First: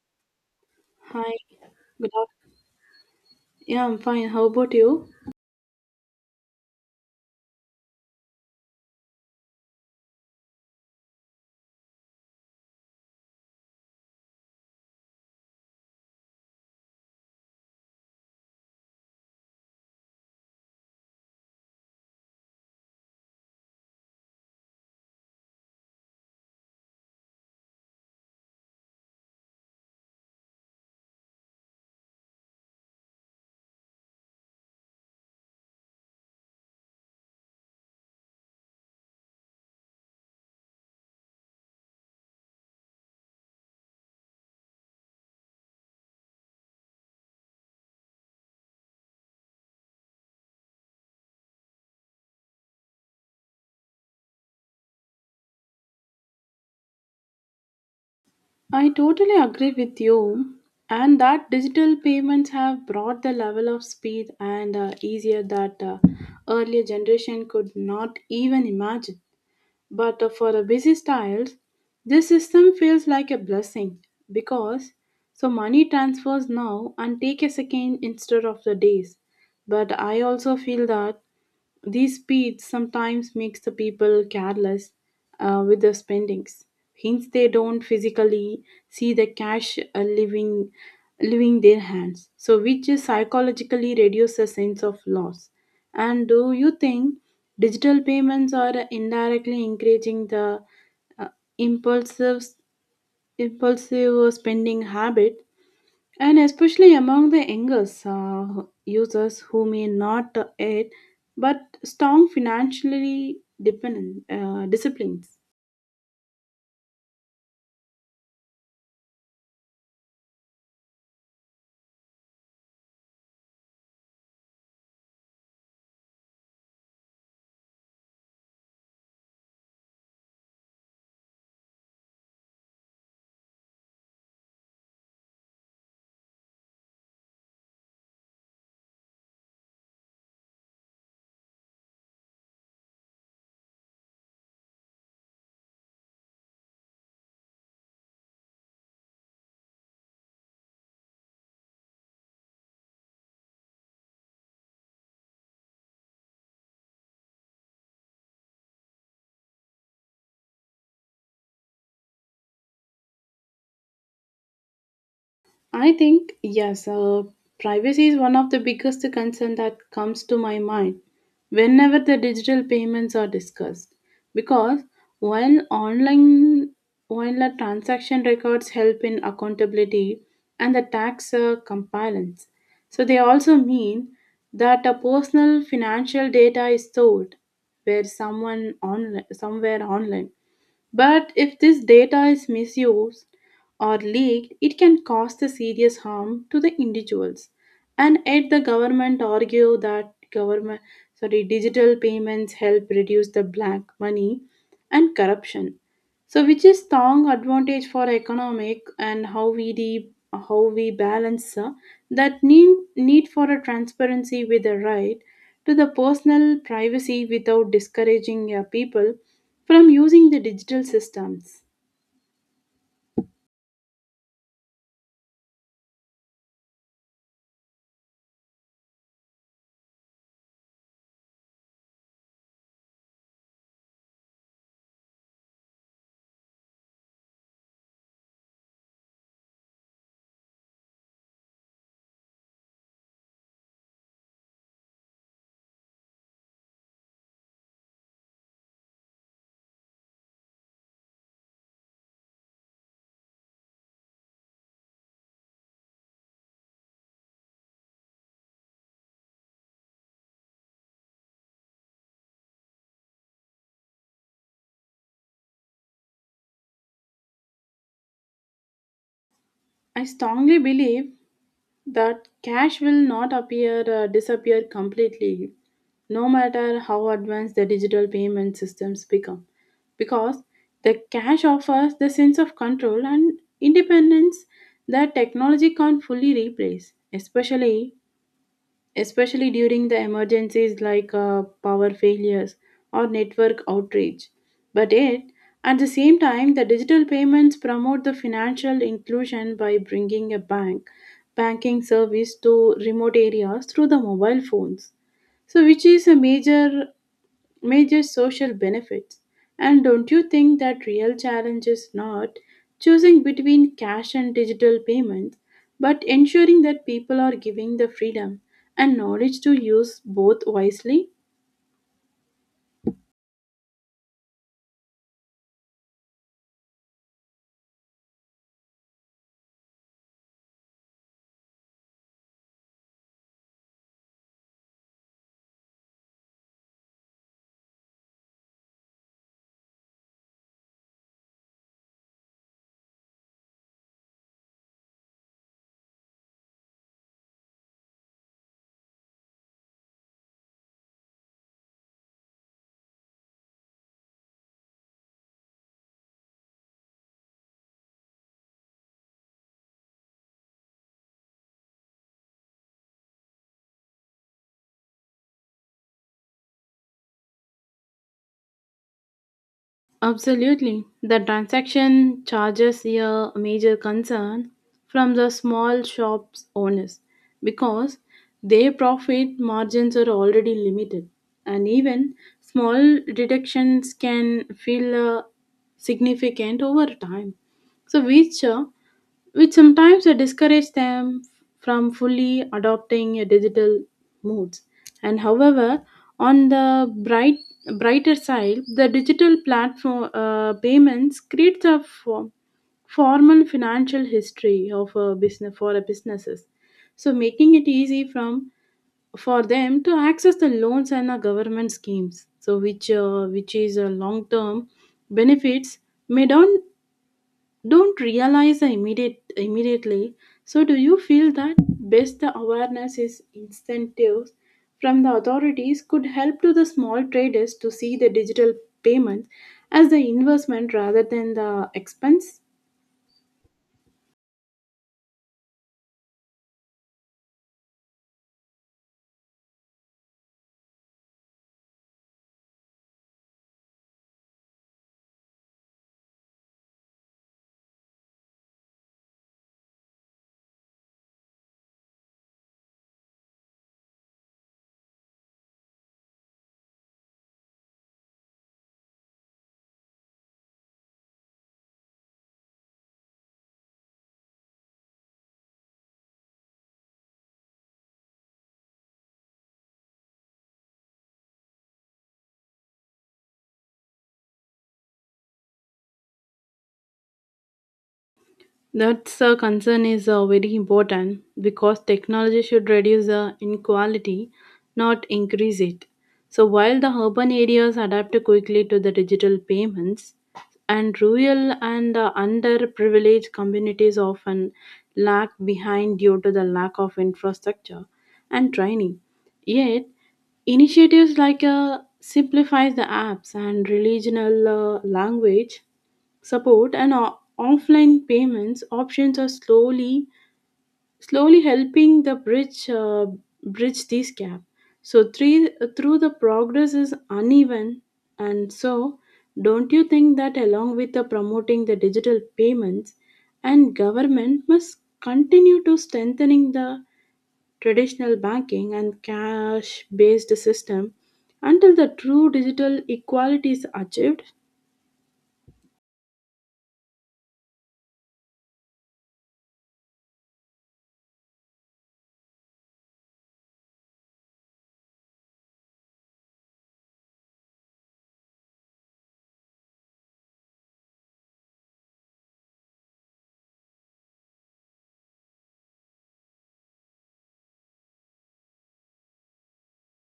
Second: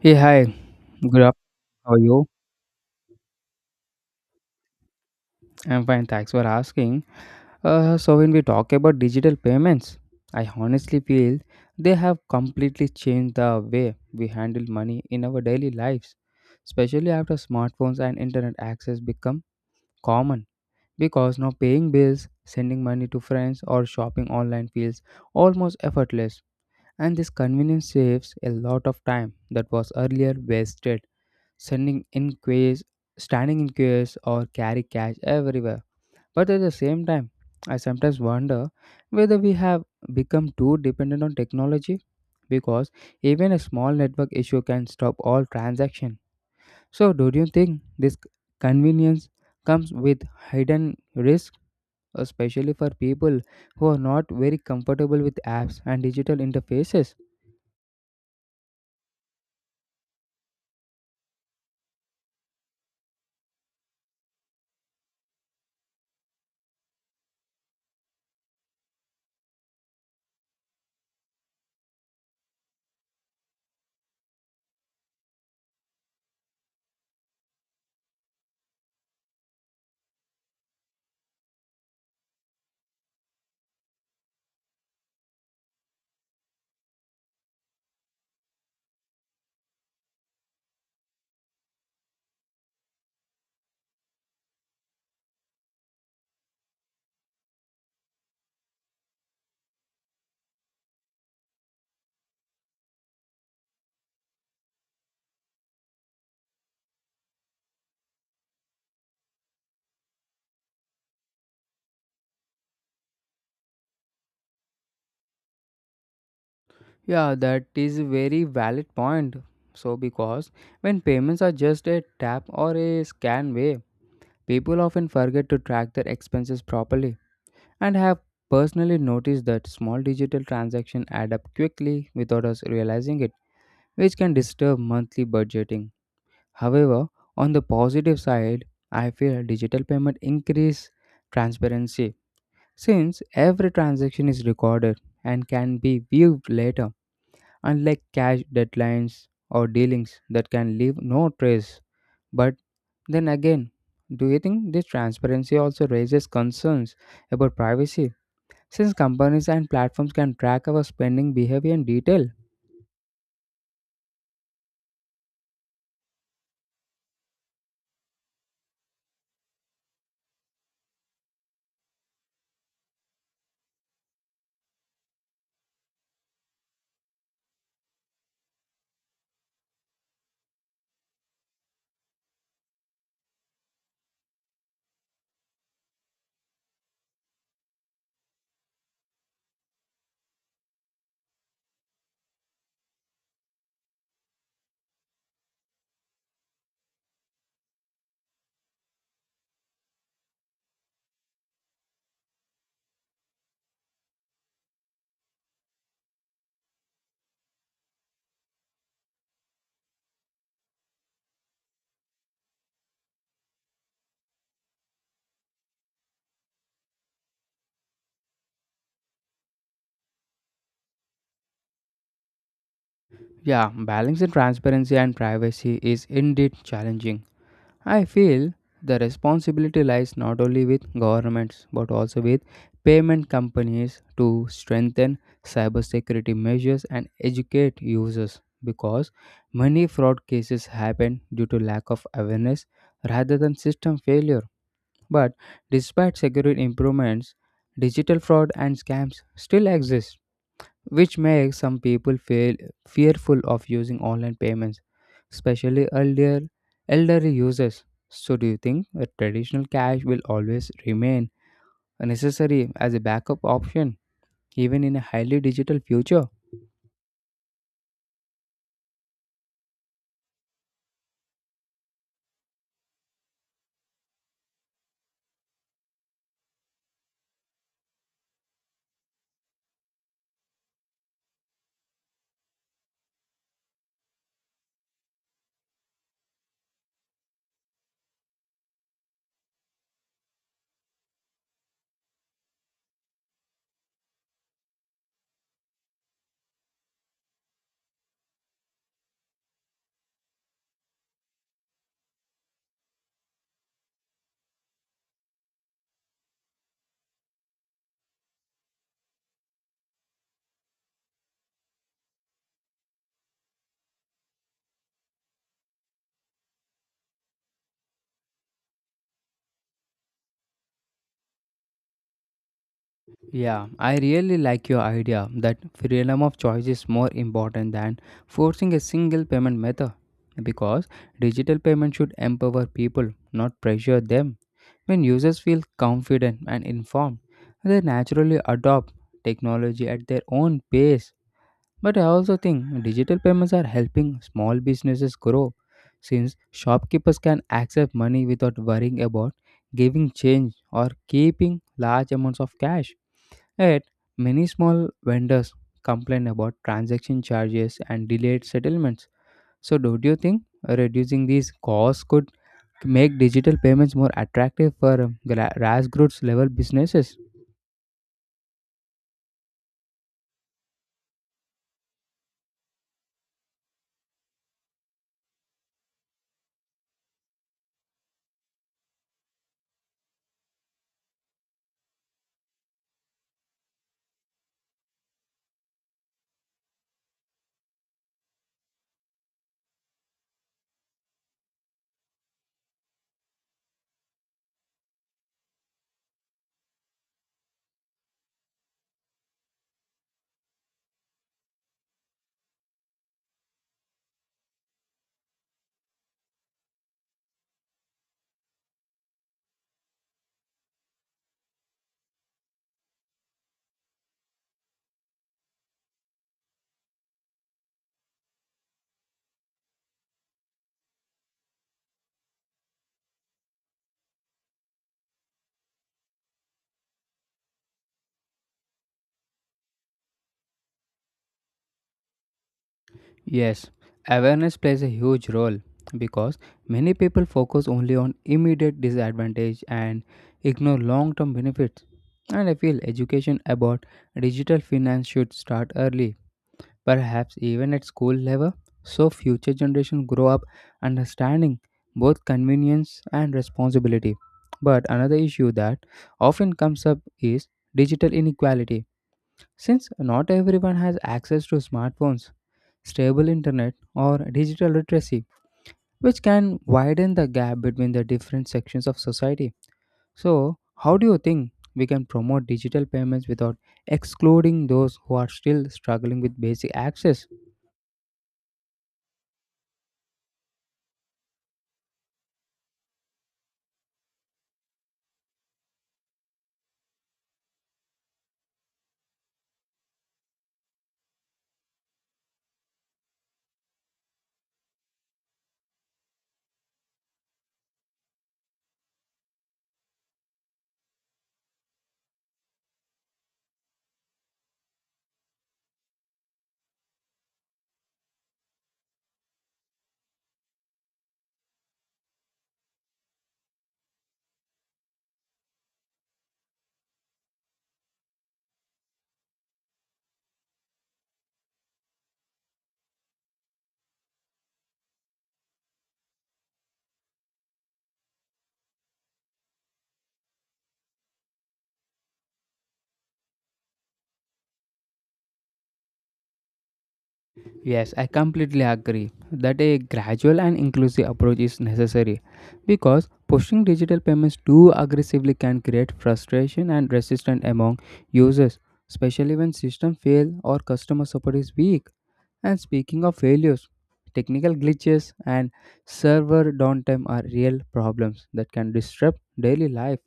Hey, hi. Good Hi, afternoon. How are good you? afternoon. Yeah, I'm fine. How about you? I'm fine. Thanks for asking. So, when we talk about digital payments, I honestly feel they have completely changed the way we handle money in our daily lives, especially after smartphones and internet access become common. Because now paying bills, sending money to friends, or shopping online feels almost effortless. And this convenience saves a lot of time that was earlier wasted sending in queues, standing in queues, or carry cash everywhere. But at the same time, I sometimes wonder whether we have become too dependent on technology because even a small network issue can stop all transaction. So, do you think this convenience comes with hidden risk, especially for people who are not very comfortable with apps and digital interfaces? I totally agree with you. And that digital payments have brought the level of speed and easier that earlier generation could not even imagine. But for the busy styles, this system feels like a blessing because so money transfers now and take a second instead of the days. But I also feel that these speeds sometimes makes the people careless with their spendings. Hence, they don't physically see the cash leaving their hands. So, which is psychologically reduces the sense of loss. And do you think digital payments are indirectly encouraging the uh, impulsive impulsive spending habit and especially among the younger users who may not aid but strong financially dependent disciplines. Yeah, that is a very valid point. So, because when payments are just a tap or a scan way, people often forget to track their expenses properly and have personally noticed that small digital transactions add up quickly without us realizing it, which can disturb monthly budgeting. However, on the positive side, I feel digital payment increase transparency since every transaction is recorded and can be viewed later unlike cash deadlines or dealings that can leave no trace. But then again, do you think this transparency also raises concerns about privacy since companies and platforms can track our spending behavior in detail? I think, yes, privacy is one of the biggest concern that comes to my mind whenever the digital payments are discussed. Because while online while the transaction records help in accountability and the tax compliance, so they also mean that a personal financial data is stored where someone online somewhere online but if this data is misused or leaked, it can cause the serious harm to the individuals. And yet the government argue that government sorry digital payments help reduce the black money and corruption. So which is strong advantage for economic and how we de- how we balance that need for a transparency with the right to the personal privacy without discouraging people from using the digital systems. Yeah, balancing transparency and privacy is indeed challenging. I feel the responsibility lies not only with governments but also with payment companies to strengthen cybersecurity measures and educate users because many fraud cases happen due to lack of awareness rather than system failure. But despite security improvements, digital fraud and scams still exist which makes some people feel fearful of using online payments, especially elderly users. So, do you think that traditional cash will always remain necessary as a backup option, even in a highly digital future? I strongly believe that cash will not appear disappear completely no matter how advanced the digital payment systems become because the cash offers the sense of control and independence that technology can't fully replace especially especially during the emergencies like power failures or network outage. But yet, at the same time, the digital payments promote the financial inclusion by bringing a bank banking service to remote areas through the mobile phones. So, which is a major major social benefits. And don't you think that real challenge is not choosing between cash and digital payments, but ensuring that people are giving the freedom and knowledge to use both wisely? Yeah, I really like your idea that freedom of choice is more important than forcing a single payment method because digital payment should empower people, not pressure them. When users feel confident and informed, they naturally adopt technology at their own pace. But I also think digital payments are helping small businesses grow since shopkeepers can accept money without worrying about giving change or keeping large amounts of cash. Yet, many small vendors complain about transaction charges and delayed settlements. So, do you think reducing these costs could make digital payments more attractive for grassroots level businesses? Absolutely. The transaction charges a major concern from the small shops owners because their profit margins are already limited and even small deductions can feel significant over time. So which sometimes discourage them from fully adopting digital modes. And however, on the bright brighter side, the digital platform payments creates a form, formal financial history of a business for a businesses, so making it easy from for them to access the loans and the government schemes. So which is a long term benefits may not don't realize the immediate immediately so do you feel that best the awareness is incentives from the authorities could help to the small traders to see the digital payment as the investment rather than the expense. Yes, awareness plays a huge role because many people focus only on immediate disadvantage and ignore long term benefits. And I feel education about digital finance should start early perhaps even at school level, so future generations grow up understanding both convenience and responsibility. But another issue that often comes up is digital inequality. Since not everyone has access to smartphones, stable internet, or digital literacy, which can widen the gap between the different sections of society. So, how do you think we can promote digital payments without excluding those who are still struggling with basic access? That concern is very important because technology should reduce the inequality, not increase it. So, while the urban areas adapt quickly to the digital payments, and rural and underprivileged communities often lag behind due to the lack of infrastructure and training. Yet, initiatives like Simplifies the apps and regional language support and o- offline payments options are slowly helping the bridge bridge this gap so three, through the progress is uneven and so don't you think that along with the promoting the digital payments and government must continue to strengthening the traditional banking and cash based system until the true digital equality is achieved. Yes, I completely agree that a gradual and inclusive approach is necessary because pushing digital payments too aggressively can create frustration and resistance among users, especially when systems fail or customer support is weak. And speaking of failures, technical glitches and server downtime are real problems that can disrupt daily life,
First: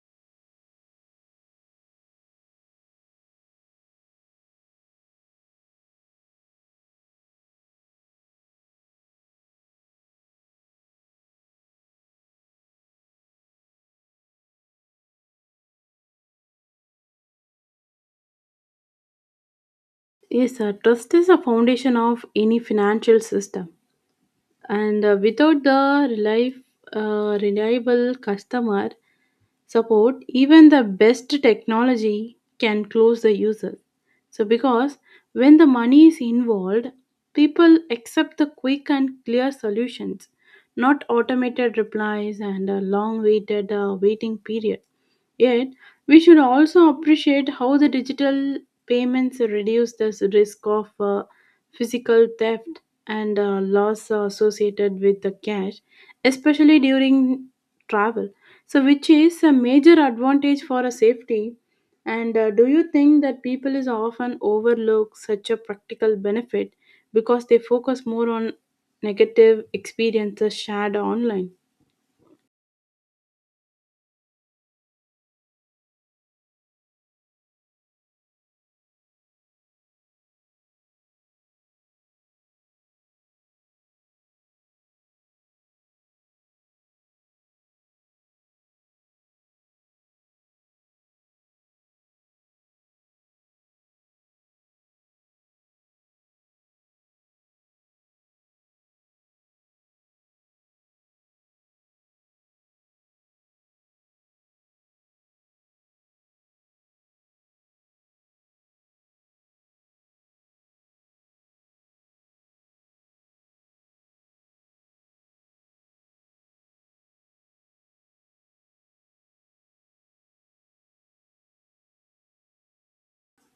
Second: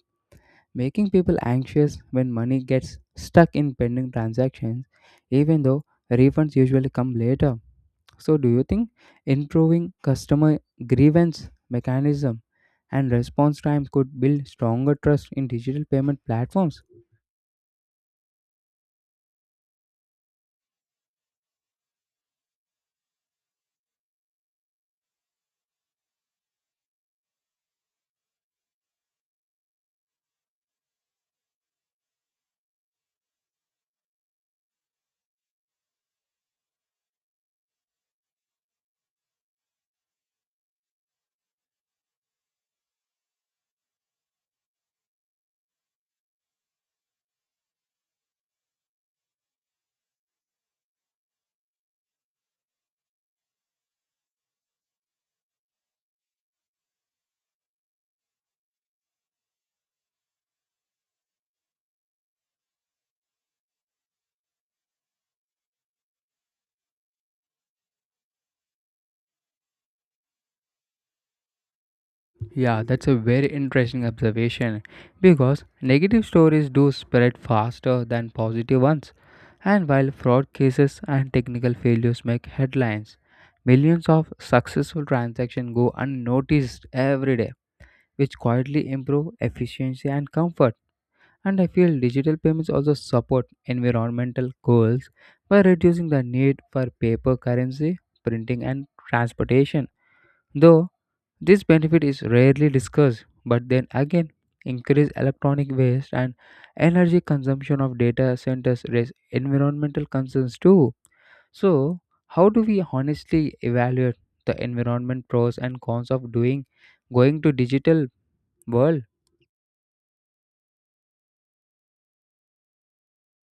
making people anxious when money gets stuck in pending transactions, even though refunds usually come later. So, do you think improving customer grievance mechanism and response time could build stronger trust in digital payment platforms? Yes, sir. Trust is a foundation of any financial system, and without the relief, reliable customer support, even the best technology can close the user. So, because when the money is involved, people accept the quick and clear solutions, not automated replies and a long waited waiting period. Yet, we should also appreciate how the digital payments reduce the risk of physical theft and loss associated with the cash, especially during travel. So, which is a major advantage for a safety. And do you think that people is often overlook such a practical benefit because they focus more on negative experiences shared online? Yeah, that's a very interesting observation because negative stories do spread faster than positive ones. And while fraud cases and technical failures make headlines, millions of successful transactions go unnoticed every day, which quietly improve efficiency and comfort. And I feel digital payments also support environmental goals by reducing the need for paper currency, printing, and transportation. Though this benefit is rarely discussed, but then again, increased electronic waste and energy consumption of data centers raise environmental concerns too. So, how do we honestly evaluate the environment pros and cons of doing going to digital world?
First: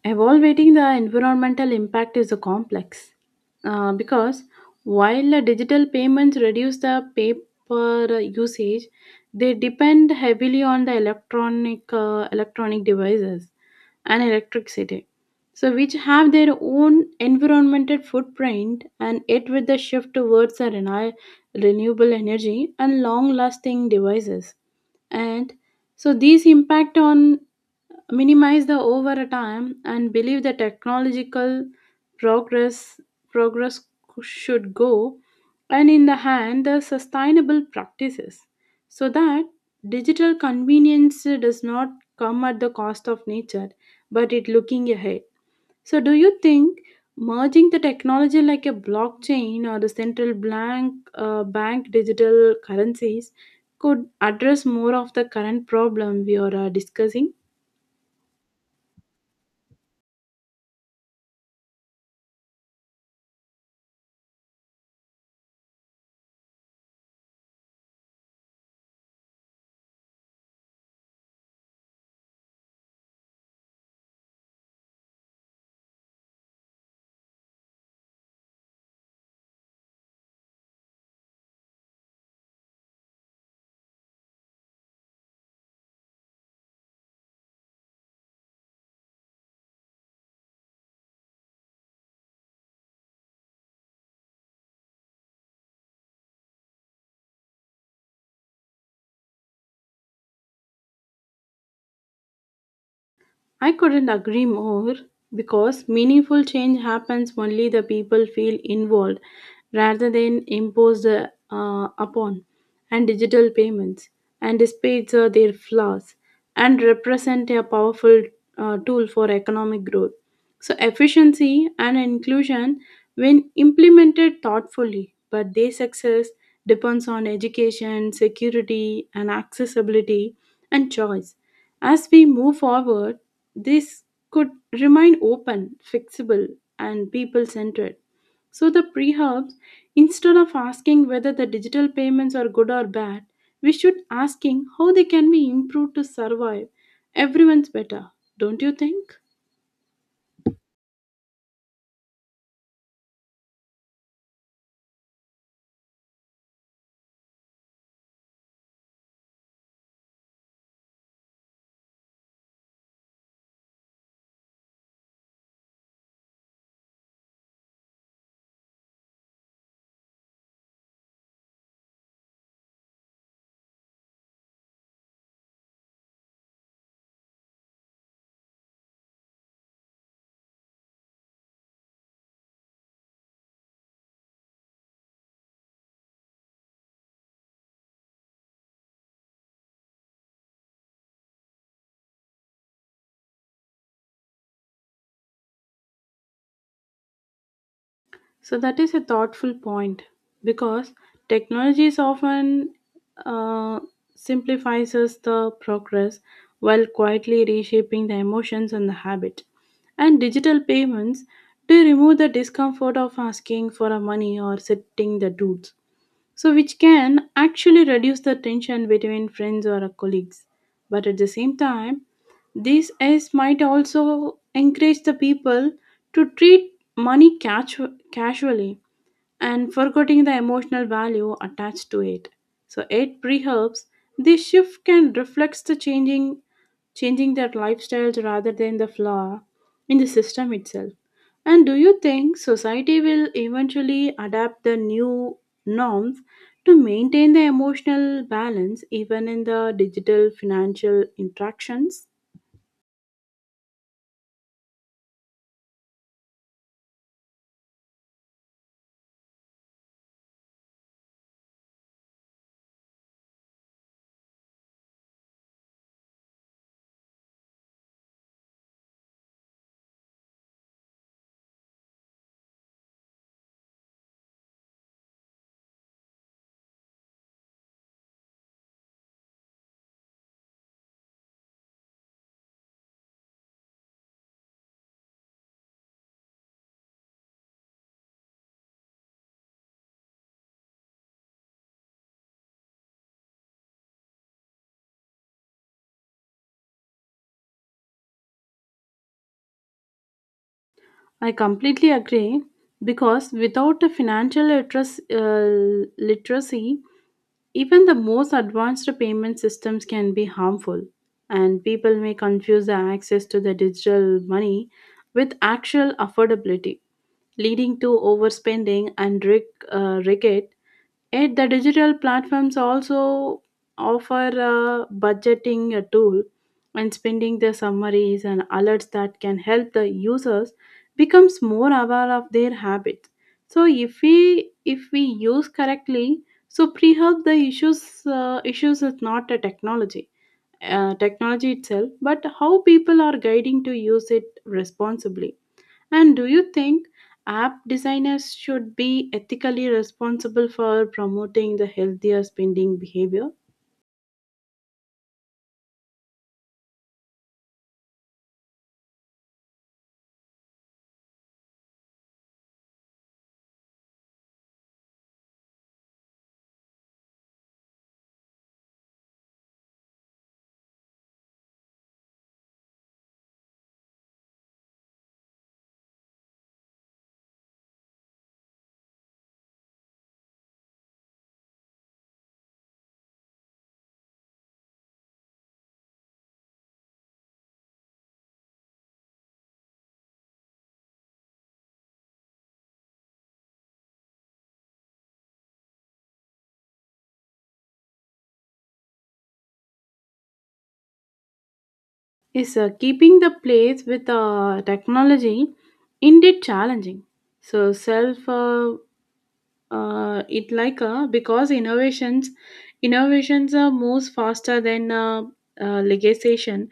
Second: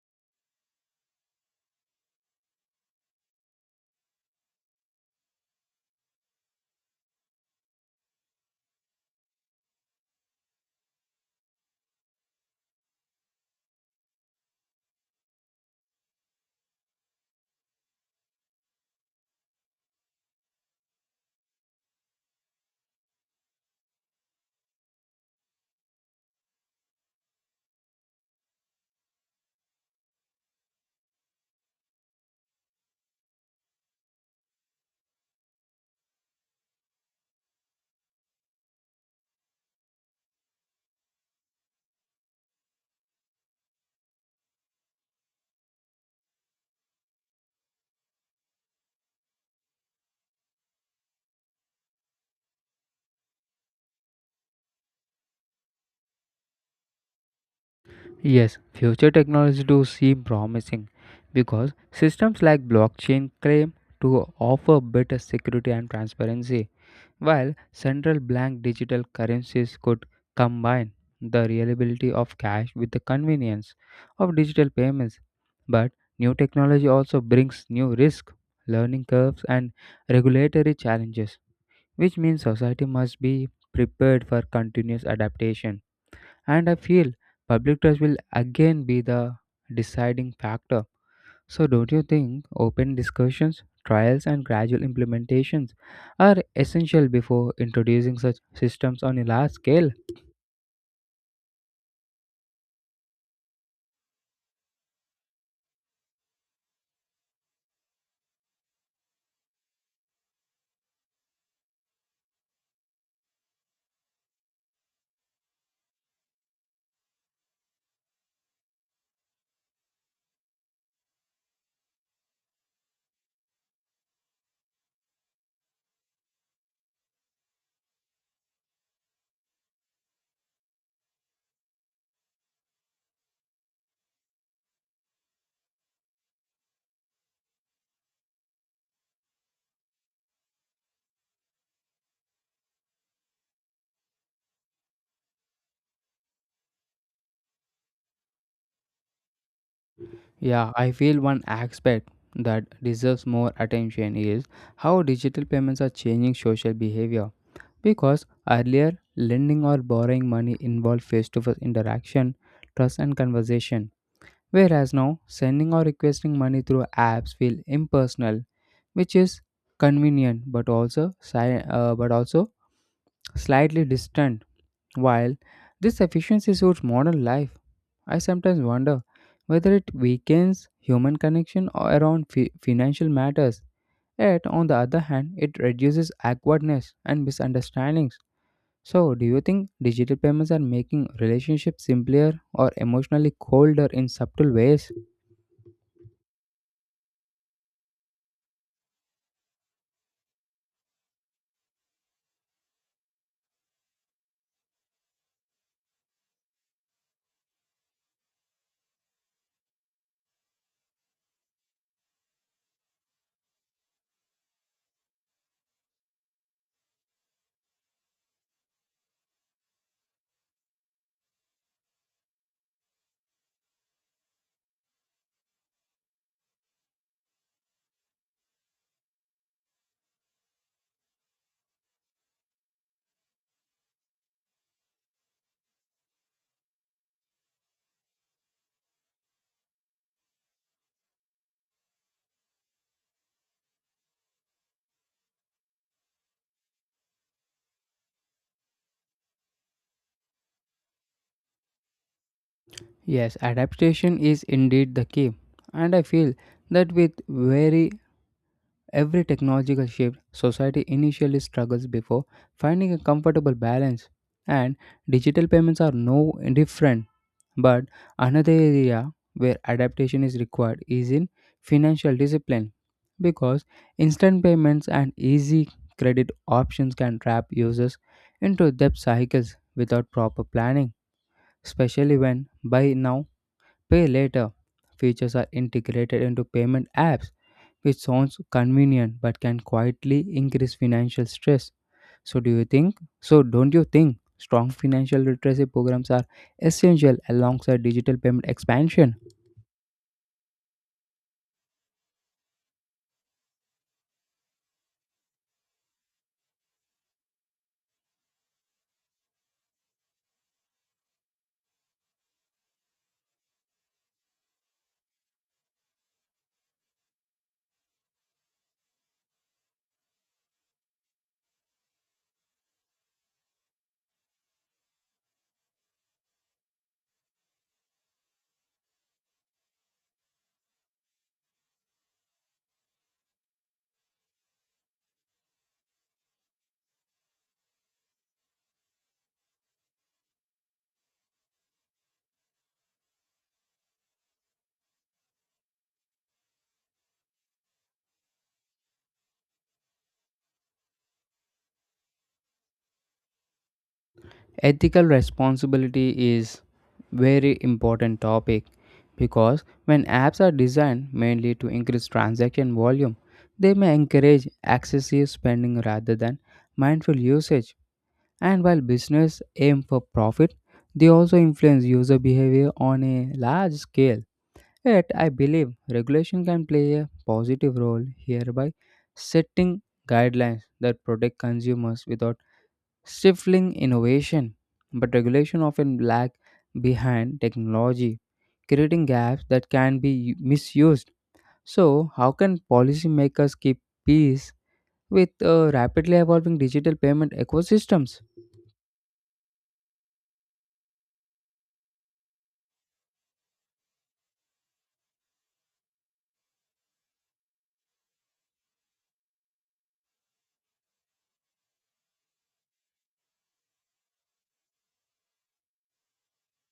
Evaluating the environmental impact is a complex because while the digital payments reduce the paper usage, they depend heavily on the electronic electronic devices and electricity, so which have their own environmental footprint. And it with the shift towards the reni- renewable energy and long-lasting devices, and so these impact on minimize the over time and believe the technological progress progress should go and in the hand the sustainable practices so that digital convenience does not come at the cost of nature but it looking ahead so do you think merging the technology like a blockchain or the central blank bank digital currencies could address more of the current problem we are discussing. Yes, future technology do seem promising because systems like blockchain claim to offer better security and transparency, while central bank digital currencies could combine the reliability of cash with the convenience of digital payments. But new technology also brings new risk, learning curves, and regulatory challenges, which means society must be prepared for continuous adaptation. And I feel public trust will again be the deciding factor. So, don't you think open discussions, trials, and gradual implementations are essential before introducing such systems on a large scale? I couldn't agree more because meaningful change happens only the people feel involved rather than imposed upon. And digital payments and despite their flaws and represent a powerful tool for economic growth. So efficiency and inclusion when implemented thoughtfully, but their success depends on education, security and accessibility and choice as we move forward, this could remain open, flexible, and people centered. So, the prehubs, instead of asking whether the digital payments are good or bad, we should asking how they can be improved to survive everyone's better, don't you think? Yeah, I feel one aspect that deserves more attention is how digital payments are changing social behavior. Because earlier, lending or borrowing money involved face to face interaction, trust, and conversation. Whereas now, sending or requesting money through apps feel impersonal, which is convenient but but also slightly distant. While this efficiency suits modern life, I sometimes wonder whether it weakens human connection or around financial matters. Yet, on the other hand, it reduces awkwardness and misunderstandings. So, do you think digital payments are making relationships simpler or emotionally colder in subtle ways? So that is a thoughtful point because technology is often uh, simplifies us the progress while quietly reshaping the emotions and the habit. And digital payments do remove the discomfort of asking for a money or setting the dues. So, which can actually reduce the tension between friends or colleagues. But at the same time, this is might also encourage the people to treat money casu- casually and forgetting the emotional value attached to it. So it perhaps this shift can reflect the changing their lifestyles rather than the flaw in the system itself. And do you think society will eventually adapt the new norms to maintain the emotional balance even in the digital financial interactions? Yes, adaptation is indeed the key, and I feel that with very Every technological shift, society initially struggles before finding a comfortable balance, and digital payments are no different. But another area where adaptation is required is in financial discipline because instant payments and easy credit options can trap users into debt cycles without proper planning, especially when buy now, pay later features are integrated into payment apps which sounds convenient but can quietly increase financial stress. So, do you think? So, don't you think strong financial literacy programs are essential alongside digital payment expansion? I completely agree because without a financial literacy, literacy even the most advanced payment systems can be harmful, and people may confuse the access to the digital money with actual affordability, leading to overspending and rig- rigged. Yet, the digital platforms also offer a budgeting a tool and spending the summaries and alerts that can help the users becomes more aware of their habits. So, if we use correctly, so pre-health, the issues issues is not a technology, technology itself, but how people are guiding to use it responsibly. And do you think app designers should be ethically responsible for promoting the healthier spending behavior? Ethical responsibility is very important topic because when apps are designed mainly to increase transaction volume, they may encourage excessive spending rather than mindful usage. And while business aim for profit, they also influence user behavior on a large scale. Yet, I believe regulation can play a positive role here by setting guidelines that protect consumers without stifling innovation. But regulation often lag behind technology, creating gaps that can be misused. So, how can policymakers keep pace with rapidly evolving digital payment ecosystems? Is keeping the place with technology indeed challenging? So self it like because innovations moves faster than legislation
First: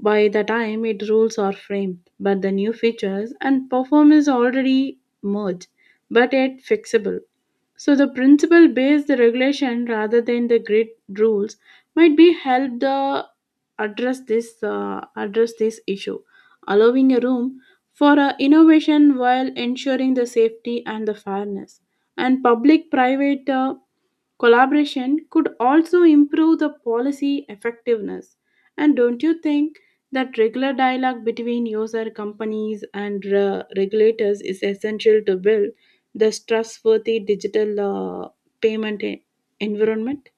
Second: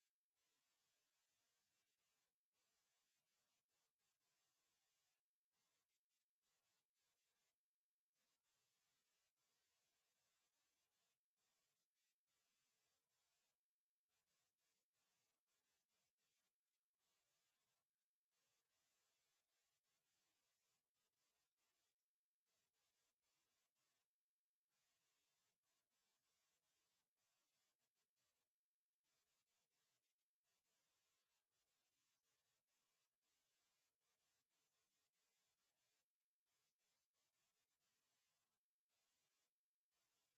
by the time it rules are framed but the new features and performance already merged but yet fixable so the principle based the regulation rather than the grid rules might be help the address this issue, allowing a room for innovation while ensuring the safety and the fairness. And public private collaboration could also improve the policy effectiveness. And don't you think that regular dialogue between user companies and regulators is essential to build the trustworthy digital payment e- environment?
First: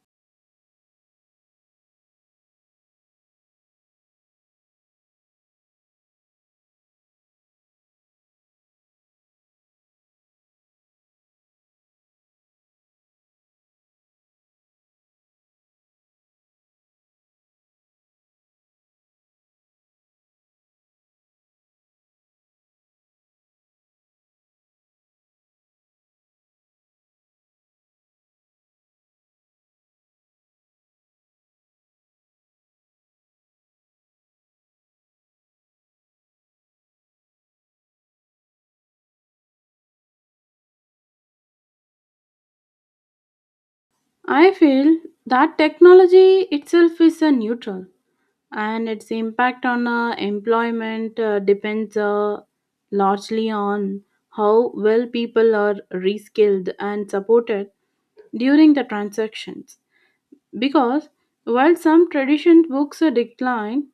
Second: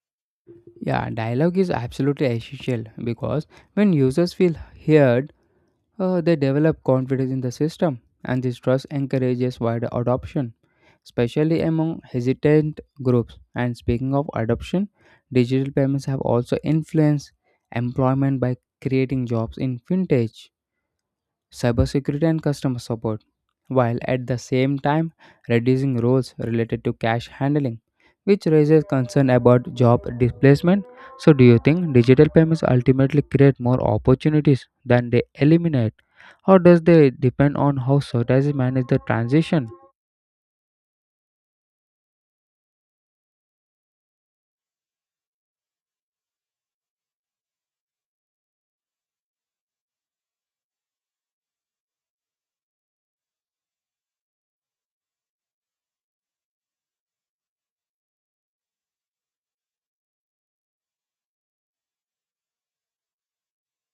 Yeah, dialogue is absolutely essential because when users feel heard, they develop confidence in the system, and this trust encourages wider adoption, especially among hesitant groups. And speaking of adoption, digital payments have also influenced employment by creating jobs in fintech, cybersecurity, and customer support, while at the same time reducing roles related to cash handling, which raises concern about job displacement. So, do you think digital payments ultimately create more opportunities than they eliminate? Or does they depend on how societies manage the transition? I feel that technology itself is a neutral and its impact on employment depends largely on how well people are reskilled and supported during the transactions. Because while some tradition books are decline,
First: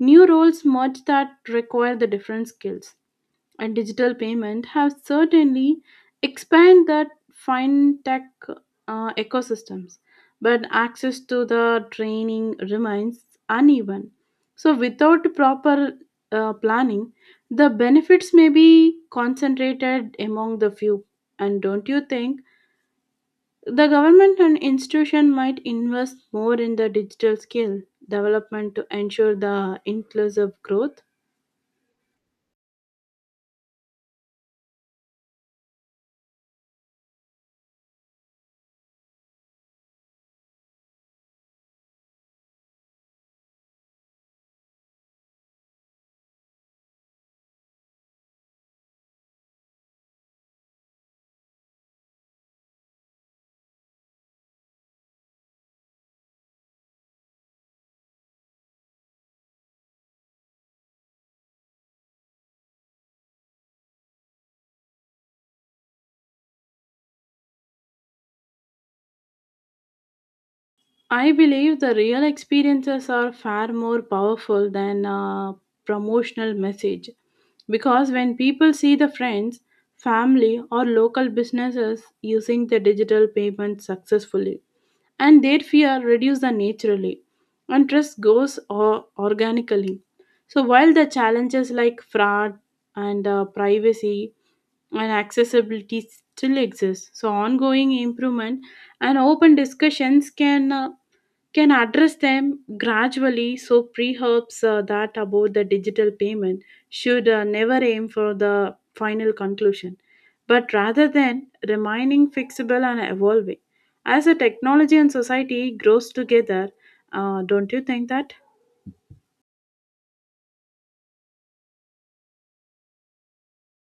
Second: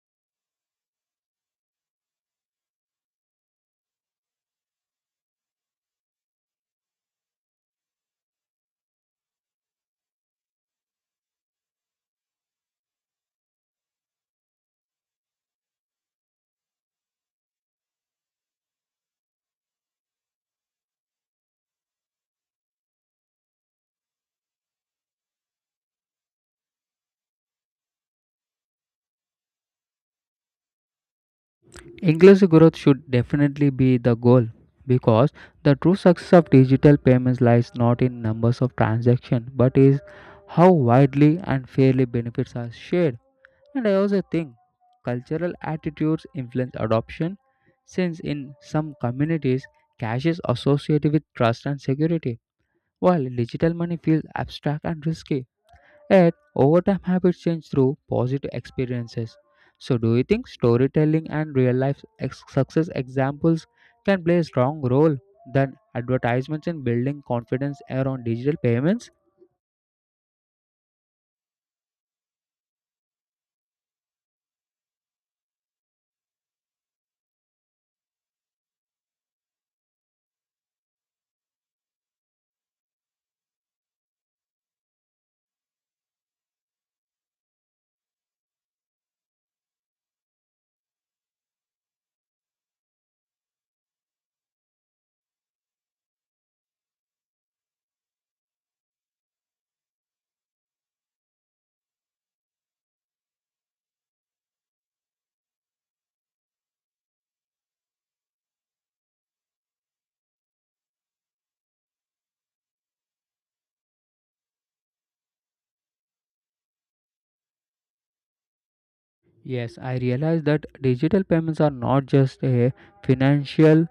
new roles merge that require the different skills, and digital payment have certainly expanded that fintech ecosystems, but access to the training remains uneven. So without proper planning, the benefits may be concentrated among the few. And don't you think the government and institution might invest more in the digital skill development to ensure the inclusive growth. Inclusive growth should definitely be the goal because the true success of digital payments lies not in numbers of transactions but is how widely and fairly benefits are shared. And I also think cultural attitudes influence adoption, since in some communities, cash is associated with trust and security, while digital money feels abstract and risky. Yet, over time, habits change through positive experiences. So, do you think storytelling and real life success examples can play a strong role than advertisements in building confidence around digital payments? I believe the real experiences are far more powerful than a promotional message because when people see the friends, family, or local businesses using the digital payment successfully, and their fear reduces naturally and trust goes o- organically so while the challenges like fraud and privacy and accessibility still exist so ongoing improvement and open discussions can address them gradually so perhaps that about the digital payment should never aim for the final conclusion but rather than remaining fixable and evolving as a technology and society grows together don't you think that Yes, I realize that digital payments are not just a financial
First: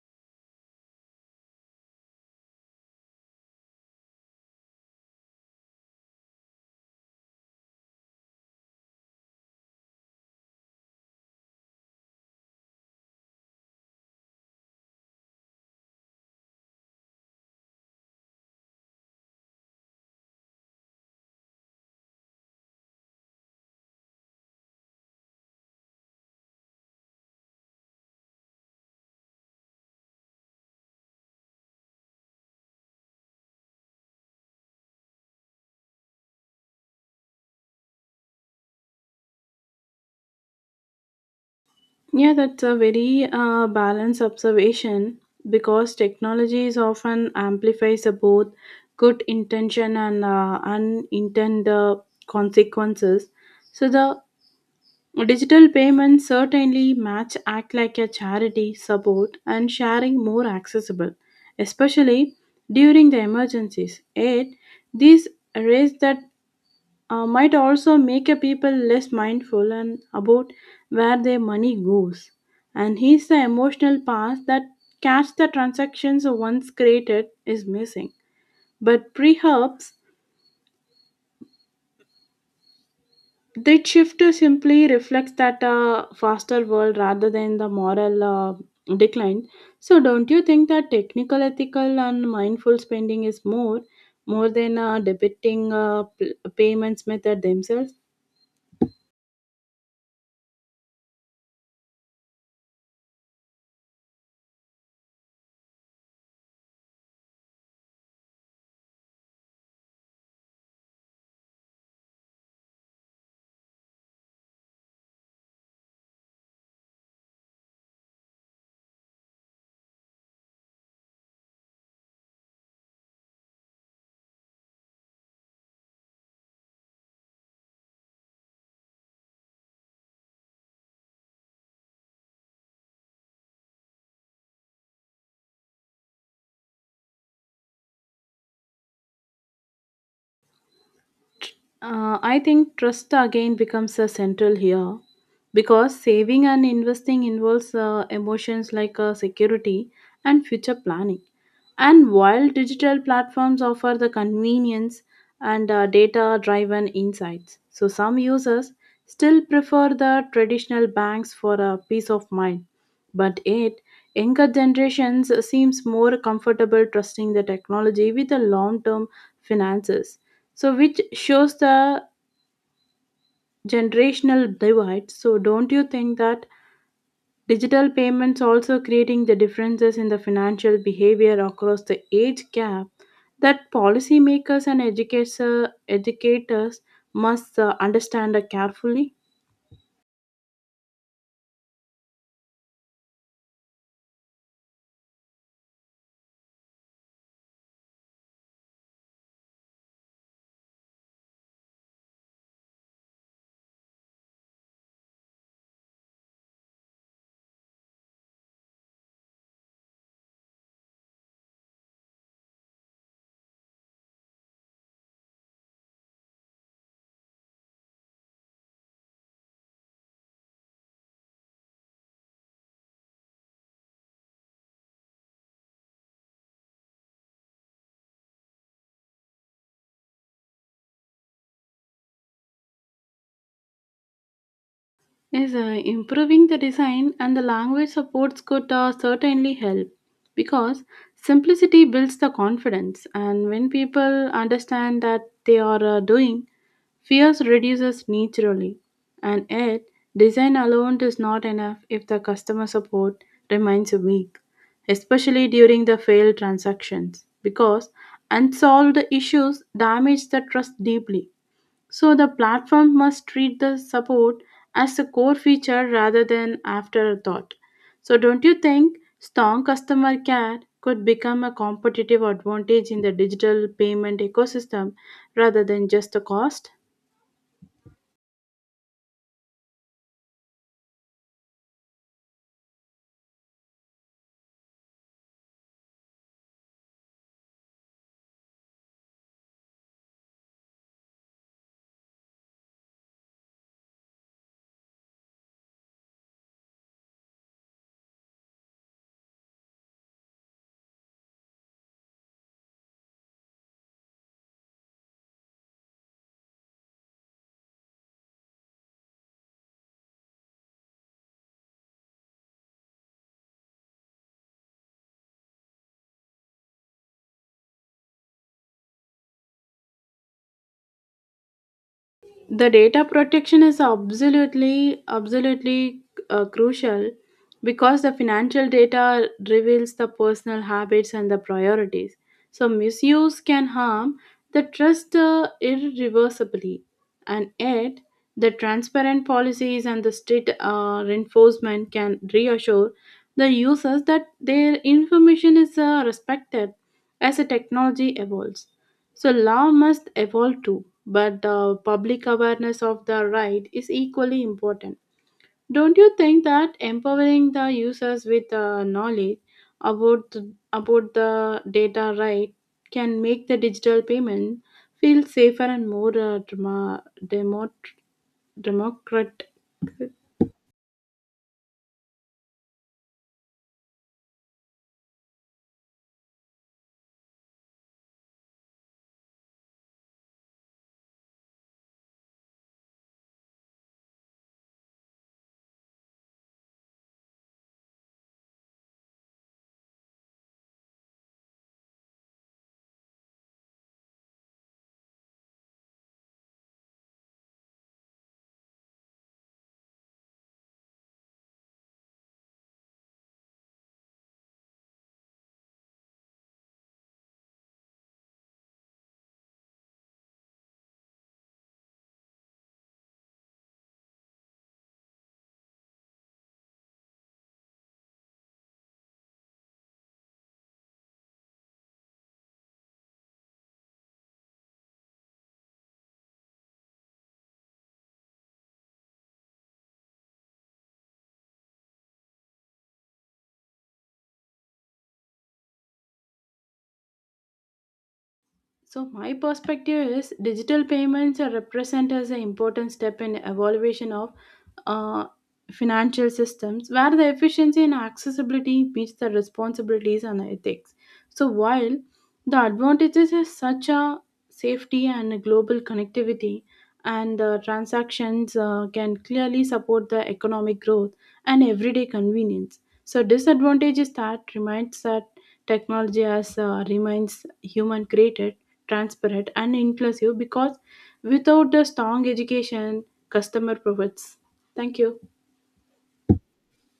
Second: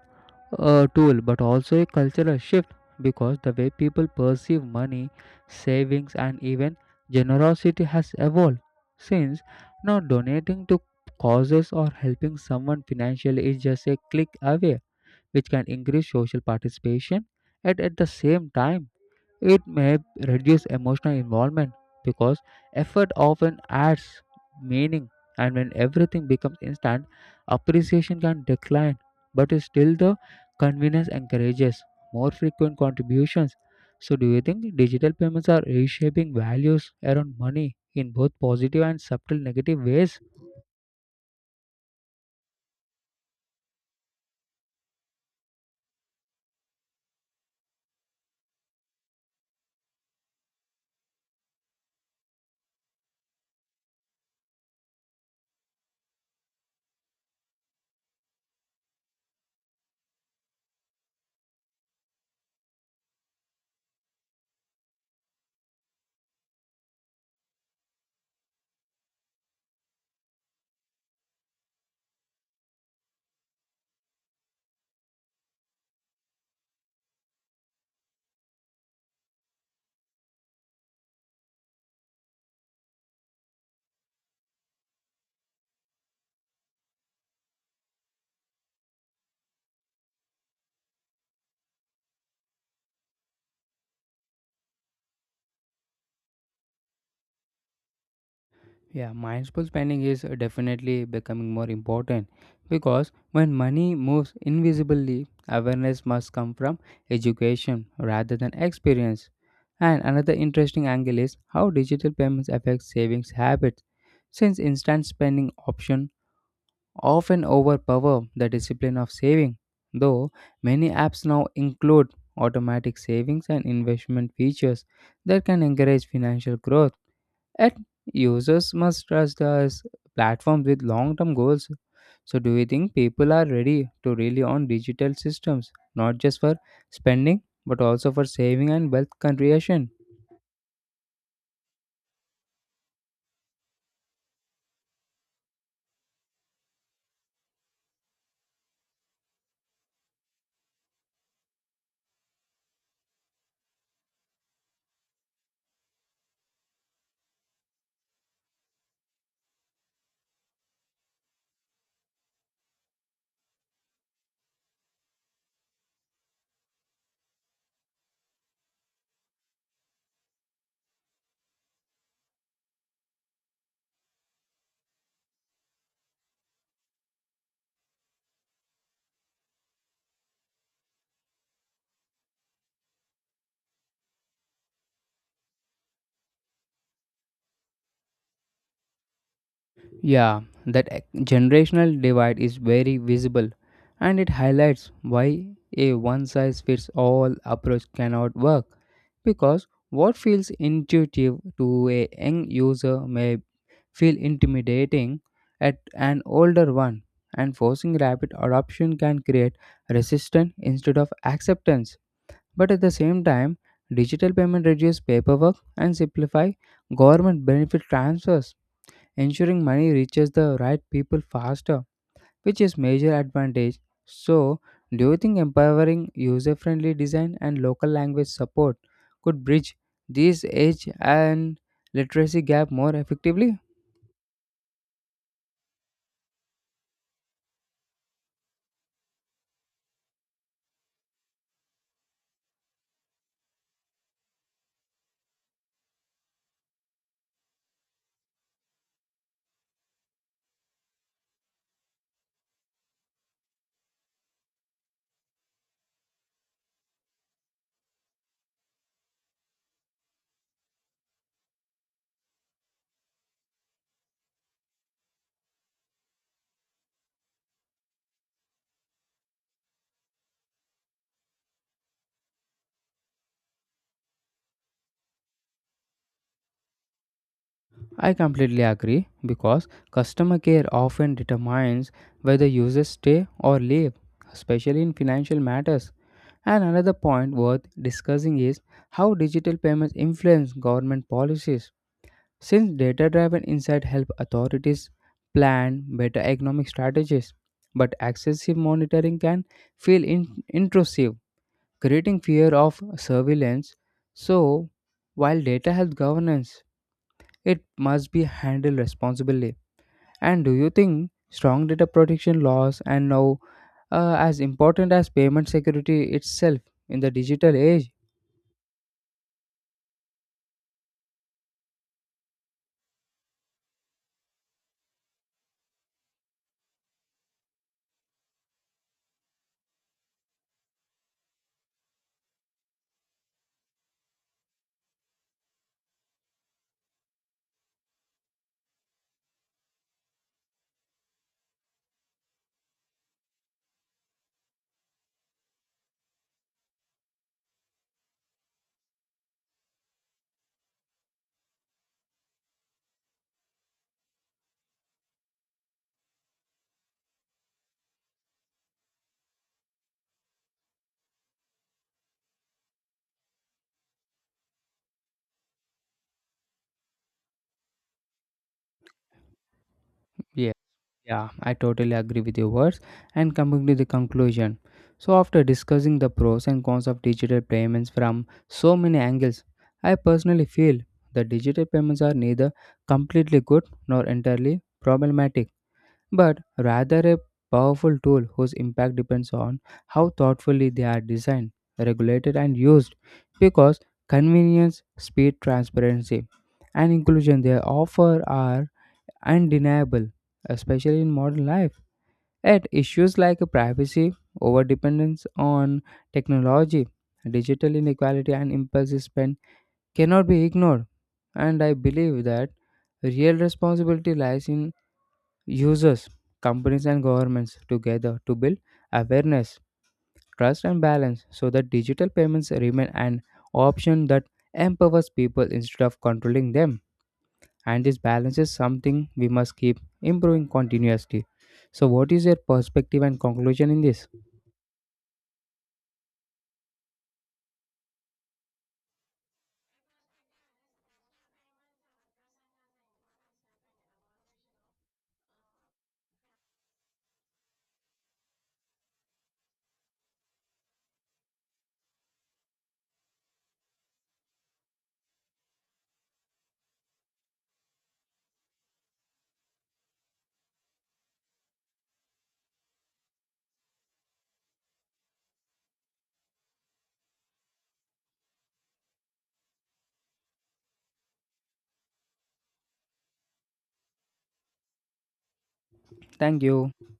a tool but also a cultural shift because the way people perceive money, savings, and even generosity has evolved. Since now donating to causes or helping someone financially is just a click away, which can increase social participation and at the same time it may reduce emotional involvement because effort often adds meaning, and when everything becomes instant, appreciation can decline. But still, the convenience encourages more frequent contributions. So, do you think digital payments are reshaping values around money in both positive and subtle negative ways? yeah that's a very balanced observation because technology is often amplifies both good intention and unintended consequences so the digital payments certainly match act like a charity support and sharing more accessible, especially during the emergencies. Yet, these raise that might also make a people less mindful and about where their money goes. And here's the emotional part that cash the transactions once created is missing. But perhaps that shift simply reflects that faster world rather than the moral decline. So, don't you think that technical, ethical, and mindful spending is more, more than debiting p- payments method themselves? Yeah, mindful spending is definitely becoming more important because when money moves invisibly, awareness must come from education rather than experience. And another interesting angle is how digital payments affect savings habits, since instant spending options often overpower the discipline of saving. Though many apps now include automatic savings and investment features that can encourage financial growth. And users must trust us platforms with long-term goals. So do you think people are ready to rely on digital systems, not just for spending, but also for saving and wealth creation? I think trust again becomes a central here because saving and investing involves emotions like security and future planning. And while digital platforms offer the convenience and data driven insights, so some users still prefer the traditional banks for a peace of mind. But yet, younger generations seems more comfortable trusting the technology with the long term finances so, which shows the generational divide. So, don't you think that digital payments also creating the differences in the financial behavior across the age gap that policymakers and educator, educators must understand carefully? Yeah, that generational divide is very visible and it highlights why a one size fits all approach cannot work because what feels intuitive to a young user may feel intimidating at an older one, and forcing rapid adoption can create resistance instead of acceptance. But at the same time, digital payment reduce paperwork and simplify government benefit transfers, ensuring money reaches the right people faster, which is major advantage. So, do you think empowering user-friendly design and local language support could bridge this age and literacy gap more effectively? Yes, improving the design and the language supports could certainly help because simplicity builds the confidence, and when people understand that they are doing fears reduces naturally, and yet design alone is not enough if the customer support remains weak, especially during the failed transactions, because unsolved issues damage the trust deeply. So the platform must treat the support as a core feature rather than afterthought. So don't you think strong customer care could become a competitive advantage in the digital payment ecosystem rather than just a cost? I completely agree because customer care often determines whether users stay or leave, especially in financial matters. And another point worth discussing is how digital payments influence government policies. Since data driven insight help authorities plan better economic strategies, but excessive monitoring can feel intrusive, creating fear of surveillance. So, while data helps governance, it must be handled responsibly. And do you think strong data protection laws and now as important as payment security itself in the digital age? The data protection is absolutely crucial because the financial data reveals the personal habits and the priorities so misuse can harm the trust irreversibly and yet the transparent policies and the strict reinforcement can reassure the users that their information is respected as the technology evolves so law must evolve too, but the public awareness of the right is equally important. Don't you think that empowering the users with knowledge about th- about the data right can make the digital payment feel safer and more democratic? Yeah, yeah, I totally agree with your words. And coming to the conclusion. So after discussing the pros and cons of digital payments from so many angles, I personally feel that digital payments are neither completely good nor entirely problematic but rather a powerful tool whose impact depends on how thoughtfully they are designed, regulated, and used. Because convenience, speed, transparency, and inclusion they offer are undeniable, especially in modern life. Yet, issues like privacy, overdependence on technology, digital inequality, and impulsive spend cannot be ignored. And I believe that real responsibility lies in users, companies, and governments together to build awareness, trust, and balance so that digital payments remain an option that empowers people instead of controlling them. And this balance is something we must keep improving continuously. So, what is your perspective and conclusion in this? So my perspective is digital payments are represent as an important step in evaluation of uh, financial systems where the efficiency and accessibility meets the responsibilities and ethics. So while the advantages is such a safety and global connectivity and the transactions can clearly support the economic growth and everyday convenience so disadvantage is that reminds that technology as remains human created, transparent, and inclusive because without the strong education, customer profits. Thank you. Thank you.